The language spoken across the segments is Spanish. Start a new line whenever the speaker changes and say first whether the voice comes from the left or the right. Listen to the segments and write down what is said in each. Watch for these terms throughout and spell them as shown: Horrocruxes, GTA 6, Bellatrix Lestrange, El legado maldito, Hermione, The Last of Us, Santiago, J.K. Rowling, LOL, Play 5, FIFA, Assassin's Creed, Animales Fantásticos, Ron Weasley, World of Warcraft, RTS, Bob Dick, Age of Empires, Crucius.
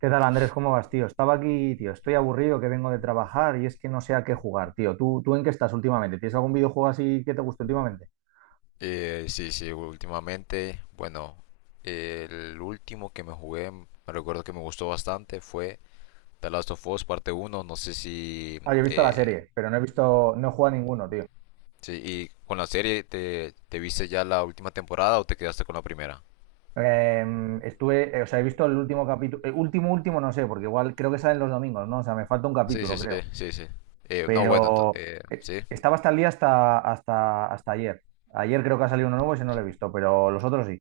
right: ¿Qué tal, Andrés? ¿Cómo vas, tío? Estaba aquí, tío. Estoy aburrido que vengo de trabajar y es que no sé a qué jugar, tío. ¿Tú en qué estás últimamente? ¿Tienes algún videojuego así que te guste últimamente?
left: Sí, sí, últimamente, bueno, el último que me jugué, me recuerdo que me gustó bastante, fue The Last of Us parte uno. No sé si...
right: Ah, yo he visto la
left: eh,
right: serie, pero no he jugado a ninguno, tío.
left: sí, y con la serie, ¿te viste ya la última temporada o te quedaste con la primera?
right: Estuve, o sea, he visto el último capítulo, último, último, no sé, porque igual creo que salen los domingos, ¿no? O sea, me falta un
left: Sí,
right: capítulo,
left: sí, sí,
right: creo.
left: sí, sí. No, bueno,
right: Pero
left: sí.
right: estaba hasta el día, hasta ayer. Ayer creo que ha salido uno nuevo y ese no lo he visto, pero los otros sí.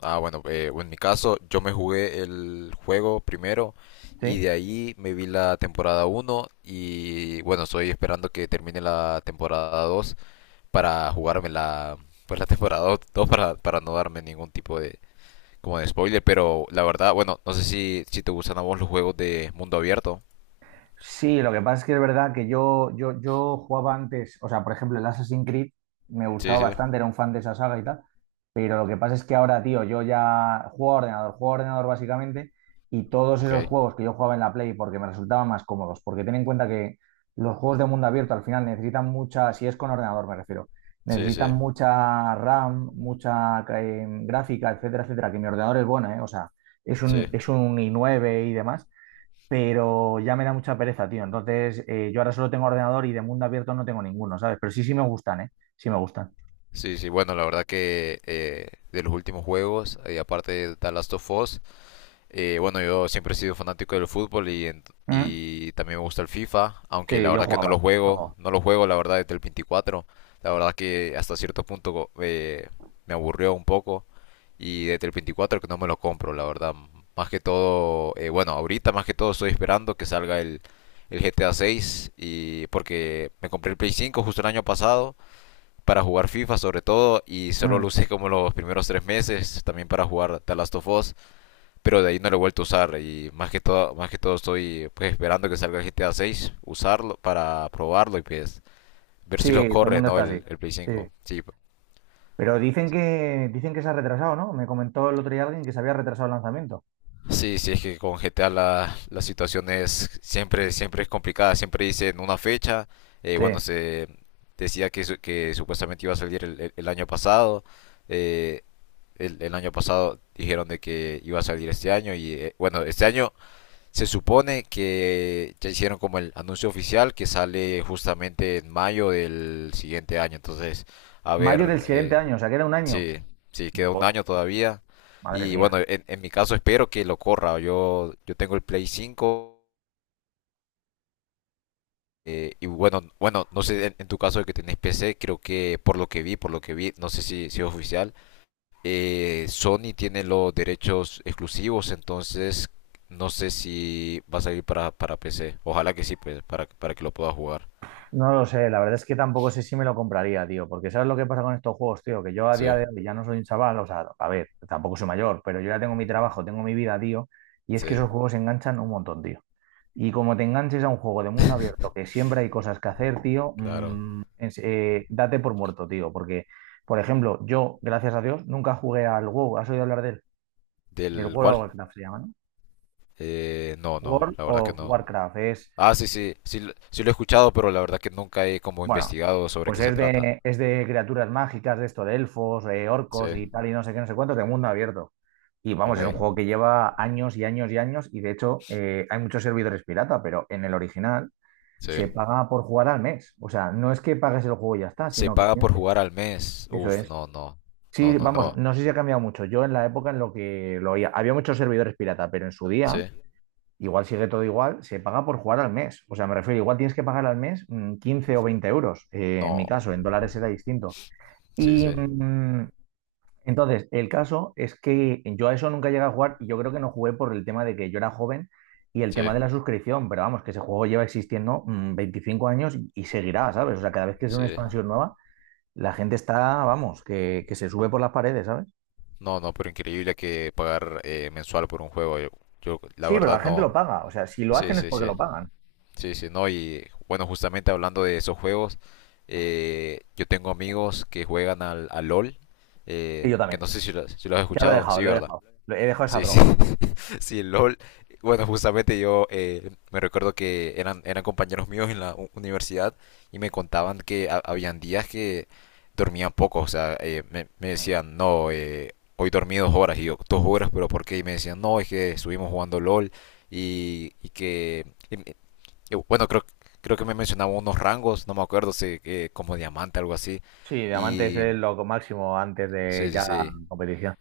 left: Ah, bueno, bueno, en mi caso, yo me jugué el juego primero y
right: ¿Sí?
left: de ahí me vi la temporada uno, y bueno, estoy esperando que termine la temporada 2. Para jugarme la, pues, la temporada 2 para, no darme ningún tipo de, como de spoiler, pero la verdad, bueno, no sé si, te gustan a vos los juegos de mundo abierto.
right: Sí, lo que pasa es que es verdad que yo jugaba antes, o sea, por ejemplo, el Assassin's Creed me
left: Sí,
right: gustaba
left: sí,
right: bastante, era un fan de esa saga y tal, pero lo que pasa es que ahora, tío, yo ya juego a ordenador básicamente, y todos esos
left: ok.
right: juegos que yo jugaba en la Play porque me resultaban más cómodos, porque ten en cuenta que los juegos de mundo abierto al final necesitan mucha, si es con ordenador me refiero,
left: Sí,
right: necesitan
left: sí,
right: mucha RAM, mucha gráfica, etcétera, etcétera, que mi ordenador es bueno, ¿eh? O sea, es
left: sí.
right: un, es un i9 y demás, pero ya me da mucha pereza, tío. Entonces, yo ahora solo tengo ordenador y de mundo abierto no tengo ninguno, ¿sabes? Pero sí, sí me gustan, ¿eh? Sí me gustan.
left: Sí, sí, bueno, la verdad que, de los últimos juegos, aparte de The Last of Us, bueno, yo siempre he sido fanático del fútbol
right: Mm.
left: y también me gusta el FIFA,
right: Sí,
left: aunque la
right: yo
left: verdad que
right: jugaba, yo jugaba.
left: no lo juego la verdad desde el 24. La verdad que hasta cierto punto, me aburrió un poco y desde el 24 que no me lo compro, la verdad. Más que todo, bueno, ahorita más que todo estoy esperando que salga el GTA 6. Y porque me compré el Play 5 justo el año pasado para jugar FIFA sobre todo, y solo
right: Mm.
left: lo usé como los primeros 3 meses, también para jugar The Last of Us, pero de ahí no lo he vuelto a usar. Y más que todo, estoy, pues, esperando que salga el GTA 6, usarlo para probarlo y, pues, ver
right: Sí,
left: si lo
right: todo el
left: corre,
right: mundo
left: ¿no?
right: está así.
left: El Play
right: Sí.
left: 5. Sí,
right: Pero dicen que se ha retrasado, ¿no? Me comentó el otro día alguien que se había retrasado el lanzamiento.
left: sí, sí, es que con GTA la, situación es siempre, siempre es complicada, siempre dicen una fecha. Bueno,
right: Sí.
left: se decía que, que supuestamente iba a salir el año pasado. eh, el año pasado dijeron de que iba a salir este año, y bueno, este año se supone que ya hicieron como el anuncio oficial que sale justamente en mayo del siguiente año. Entonces, a
right: Mayo
left: ver,
right: del siguiente año, o sea, que era un año.
left: sí, sí, queda un
right: Buah,
left: año todavía.
right: madre
left: Y
right: mía.
left: bueno, en mi caso espero que lo corra. Yo tengo el Play 5, y bueno, no sé, en tu caso de que tenés PC, creo que por lo que vi, no sé si, es oficial, Sony tiene los derechos exclusivos, entonces no sé si va a salir para, PC. Ojalá que sí, pues, para, que lo pueda jugar.
right: No lo sé, la verdad es que tampoco sé si me lo compraría, tío, porque ¿sabes lo que pasa con estos juegos, tío? Que yo a día
left: Sí,
right: de hoy ya no soy un chaval, o sea, a ver, tampoco soy mayor, pero yo ya tengo mi trabajo, tengo mi vida, tío, y es que
left: sí,
right: esos juegos enganchan un montón, tío. Y como te enganches a un juego de mundo abierto, que siempre hay cosas que hacer, tío,
left: claro.
right: date por muerto, tío, porque, por ejemplo, yo, gracias a Dios, nunca jugué al WoW. ¿Has oído hablar de él? El
left: ¿Del
right: World of
left: cuál?
right: Warcraft se llama, ¿no?
left: No, no,
right: World
left: la verdad que
right: of
left: no.
right: Warcraft, es
left: Ah, sí, sí, sí, sí lo he escuchado, pero la verdad que nunca he como
right: bueno,
left: investigado sobre
right: pues
left: qué se
right: es
left: trata.
right: de, es de criaturas mágicas, de esto, de elfos,
left: Sí,
right: orcos y tal, y no sé qué, no sé cuánto, de mundo abierto. Y vamos,
left: ok,
right: es un juego que lleva años y años y años, y de hecho hay muchos servidores pirata, pero en el original se
left: sí.
right: paga por jugar al mes. O sea, no es que pagues el juego y ya está,
left: Se
right: sino que
left: paga
right: tienes
left: por
right: que...
left: jugar al mes.
right: Eso
left: Uf,
right: es.
left: no, no, no,
right: Sí,
left: no,
right: vamos,
left: no.
right: no sé si ha cambiado mucho. Yo en la época en lo que lo oía, había muchos servidores pirata, pero en su día,
left: Sí,
right: igual sigue todo igual, se paga por jugar al mes. O sea, me refiero, igual tienes que pagar al mes 15 o 20 euros. En mi
left: no,
right: caso, en dólares era distinto.
left: sí,
right: Y
left: sí,
right: entonces, el caso es que yo a eso nunca llegué a jugar y yo creo que no jugué por el tema de que yo era joven y el
left: sí,
right: tema de la suscripción. Pero vamos, que ese juego lleva existiendo 25 años y seguirá, ¿sabes? O sea, cada vez que es una
left: sí.
right: expansión nueva, la gente está, vamos, que se sube por las paredes, ¿sabes?
left: No, no, pero increíble que pagar, mensual por un juego. Yo, la
right: Sí, pero la
left: verdad
right: gente
left: no.
right: lo paga. O sea, si lo
left: Sí,
right: hacen es
left: sí,
right: porque
left: sí.
right: lo pagan.
left: Sí, sí, no. Y bueno, justamente hablando de esos juegos, yo tengo amigos que juegan al LOL,
right: Sí, yo
left: que
right: también.
left: no sé si lo, has
right: Ya lo he
left: escuchado,
right: dejado,
left: sí,
right: lo he
left: ¿verdad?
right: dejado. He dejado esa
left: Sí, sí.
right: droga.
left: Sí, LOL. Bueno, justamente yo, me recuerdo que eran compañeros míos en la universidad, y me contaban que habían días que dormían poco. O sea, me
right: Mm.
left: decían, no, hoy dormí 2 horas. Y yo, 2 horas, pero ¿por qué? Y me decían, no, es que estuvimos jugando LOL, y, y que... y me- y bueno, creo que me mencionaban unos rangos, no me acuerdo, sé, como diamante, algo así.
right: Sí, diamante es
left: Y...
right: lo máximo antes de
left: Sí, sí,
right: ya la
left: sí.
right: competición.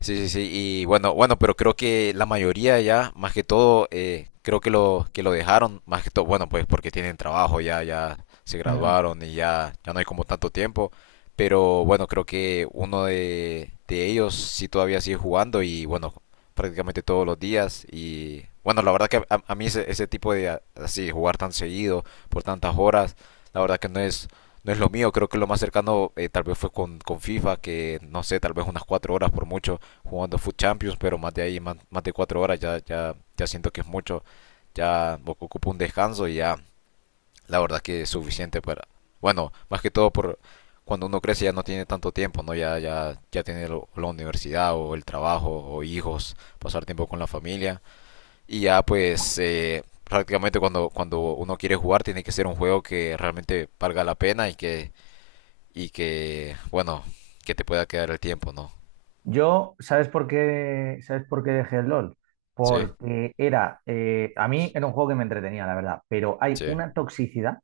left: Sí, sí, sí, y bueno, pero creo que la mayoría ya, más que todo, creo que lo dejaron, más que todo, bueno, pues porque tienen trabajo, ya, se
right: Mm.
left: graduaron, y ya, no hay como tanto tiempo, pero bueno, creo que uno de ellos sí todavía sigue jugando y bueno, prácticamente todos los días. Y bueno, la verdad que a mí ese, tipo de, así jugar tan seguido por tantas horas, la verdad que no es lo mío. Creo que lo más cercano, tal vez fue con, FIFA, que no sé, tal vez unas 4 horas por mucho, jugando Food Champions, pero más de ahí, más, de 4 horas, ya, ya, siento que es mucho, ya ocupo un descanso y ya la verdad que es suficiente para, bueno, más que todo por cuando uno crece ya no tiene tanto tiempo, ¿no? Ya, ya, tiene la universidad o el trabajo o hijos, pasar tiempo con la familia. Y ya, pues, prácticamente cuando, uno quiere jugar tiene que ser un juego que realmente valga la pena y que, bueno, que te pueda quedar el tiempo, ¿no?
right: Yo, ¿sabes por qué? ¿Sabes por qué dejé el LOL?
left: Sí,
right: Porque era, a mí era un juego que me entretenía, la verdad, pero hay
left: sí,
right: una toxicidad, o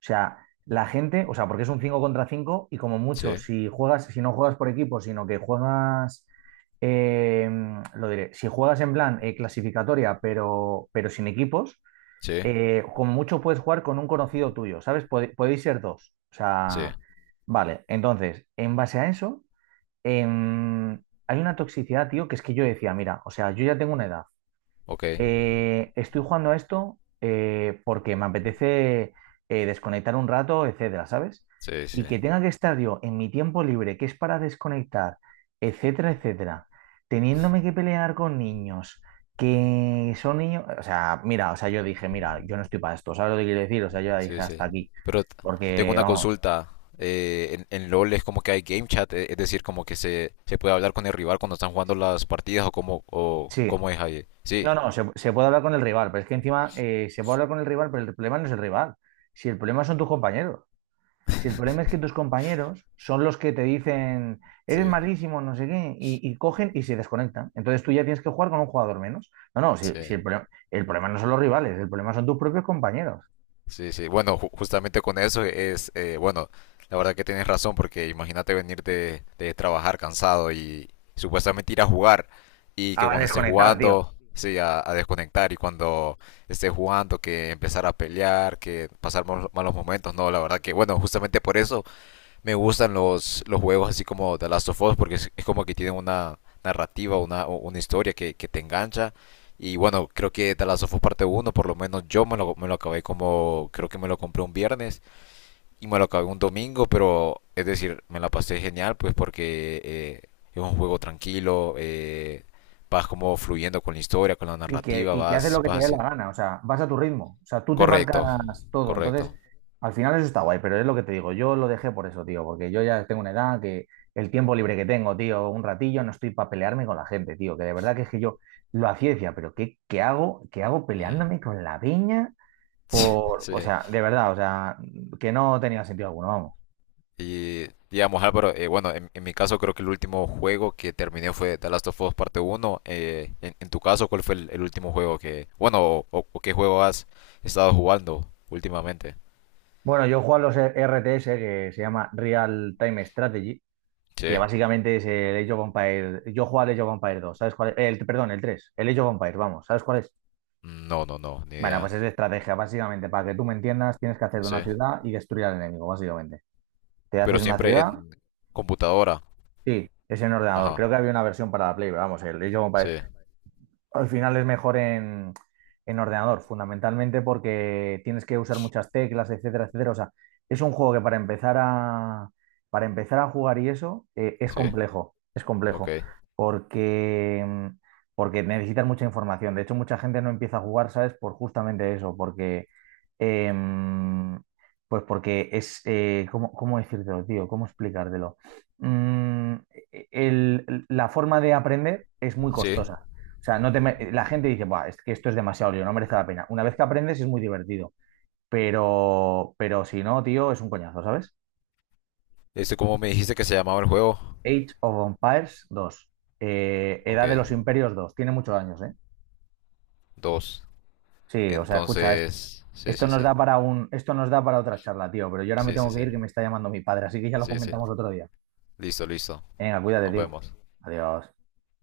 right: sea, la gente, o sea, porque es un 5 contra 5 y como mucho,
left: sí,
right: si juegas, si no juegas por equipo, sino que juegas, eh, lo diré, si juegas en plan clasificatoria, pero sin equipos,
left: sí.
right: como mucho puedes jugar con un conocido tuyo, ¿sabes? Podéis ser dos. O
left: Sí,
right: sea, vale. Entonces, en base a eso, em, hay una toxicidad, tío, que es que yo decía, mira, o sea, yo ya tengo una edad.
left: ok.
right: Estoy jugando a esto porque me apetece desconectar un rato, etcétera, ¿sabes?
left: Sí, sí,
right: Y que tenga que estar yo en mi tiempo libre, que es para desconectar, etcétera, etcétera, teniéndome que pelear con niños que son niños, o sea, mira, o sea, yo dije, mira, yo no estoy para esto, ¿sabes lo que quiero decir? O sea, yo ya dije
left: sí,
right: hasta
left: sí.
right: aquí,
left: Pero tengo
right: porque
left: una
right: vamos,
left: consulta. En LOL es como que hay game chat, es decir, como que se, puede hablar con el rival cuando están jugando las partidas, o cómo,
right: sí,
left: es ahí. Sí,
right: no, no, se puede hablar con el rival, pero es que encima se puede hablar con el rival, pero el problema no es el rival, si el problema son tus compañeros. Si el problema es que tus compañeros son los que te dicen, eres
left: sí,
right: malísimo, no sé qué, y cogen y se desconectan. Entonces tú ya tienes que jugar con un jugador menos. No, no, si
left: sí.
right: el problema no son los rivales, el problema son tus propios compañeros.
left: Sí, sí, bueno, justamente con eso es, bueno, la verdad que tienes razón, porque imagínate venir de, trabajar cansado y supuestamente ir a jugar, y que
right: A
left: cuando estés
right: desconectar, tío.
left: jugando, sí, a, desconectar, y cuando estés jugando que empezar a pelear, que pasar malos momentos, no, la verdad que, bueno, justamente por eso me gustan los, juegos así como The Last of Us, porque es, como que tienen una narrativa, una historia que, te engancha. Y bueno, creo que The Last of Us parte uno, por lo menos yo me lo acabé como, creo que me lo compré un viernes y me lo acabé un domingo, pero es decir, me la pasé genial, pues porque, es un juego tranquilo, vas como fluyendo con la historia, con la
right: y que,
left: narrativa,
right: y que haces
left: vas,
right: lo que te dé la
left: hacia-
right: gana, o sea, vas a tu ritmo, o sea, tú te
left: Correcto,
right: marcas todo, entonces,
left: correcto.
right: al final eso está guay, pero es lo que te digo, yo lo dejé por eso, tío, porque yo ya tengo una edad que el tiempo libre que tengo, tío, un ratillo, no estoy para pelearme con la gente, tío, que de verdad que es que yo lo hacía y decía, pero ¿qué hago? ¿Qué hago
left: Mm.
right: peleándome con la peña? O
left: Sí,
right: sea, de verdad, o sea, que no tenía sentido alguno, vamos.
left: y digamos, Álvaro, bueno, en mi caso creo que el último juego que terminé fue The Last of Us Parte Uno. En tu caso, ¿cuál fue el último juego que, bueno, o qué juego has estado jugando últimamente?
right: Bueno, yo juego a los RTS, que se llama Real Time Strategy, que
left: Sí.
right: básicamente es el Age of Empires. Yo juego al Age of Empires 2, ¿sabes cuál es? El, perdón, el 3, el Age of Empires, vamos, ¿sabes cuál es?
left: No, no, no, ni
right: Bueno, pues
left: idea.
right: es de estrategia, básicamente, para que tú me entiendas, tienes que hacer de
left: Sí.
right: una ciudad y destruir al enemigo, básicamente. Te
left: Pero
right: haces una
left: siempre
right: ciudad,
left: en computadora.
right: sí, es en ordenador.
left: Ajá.
right: Creo que había una versión para la Play, pero vamos, el Age of
left: Sí,
right: Empires al final es mejor en, ordenador, fundamentalmente porque tienes que usar muchas teclas, etcétera, etcétera. O sea, es un juego que para empezar a jugar y eso
left: sí.
right: es
left: Ok.
right: complejo, porque, porque necesitas mucha información. De hecho, mucha gente no empieza a jugar, ¿sabes? Por justamente eso, porque, em, pues porque es, ¿cómo decírtelo, tío? ¿Cómo explicártelo? Mm, la forma de aprender es muy
left: Sí.
right: costosa. O sea, no te me- la gente dice, buah, es que esto es demasiado lío, no merece la pena. Una vez que aprendes es muy divertido, pero si no, tío, es un coñazo, ¿sabes?
left: Este, ¿cómo me dijiste que se llamaba el juego?
right: Age of Empires 2,
left: Ok.
right: Edad de los Imperios 2, tiene muchos años, ¿eh?
left: Dos.
right: Sí, o sea, escucha,
left: Entonces, sí, sí, sí.
right: esto nos da para otra charla, tío, pero yo ahora me
left: Sí, sí,
right: tengo que
left: sí.
right: ir que me está llamando mi padre, así que ya lo
left: Sí, sí.
right: comentamos otro día.
left: Listo, listo.
right: Venga, cuídate,
left: Nos
right: tío.
left: vemos.
right: Adiós.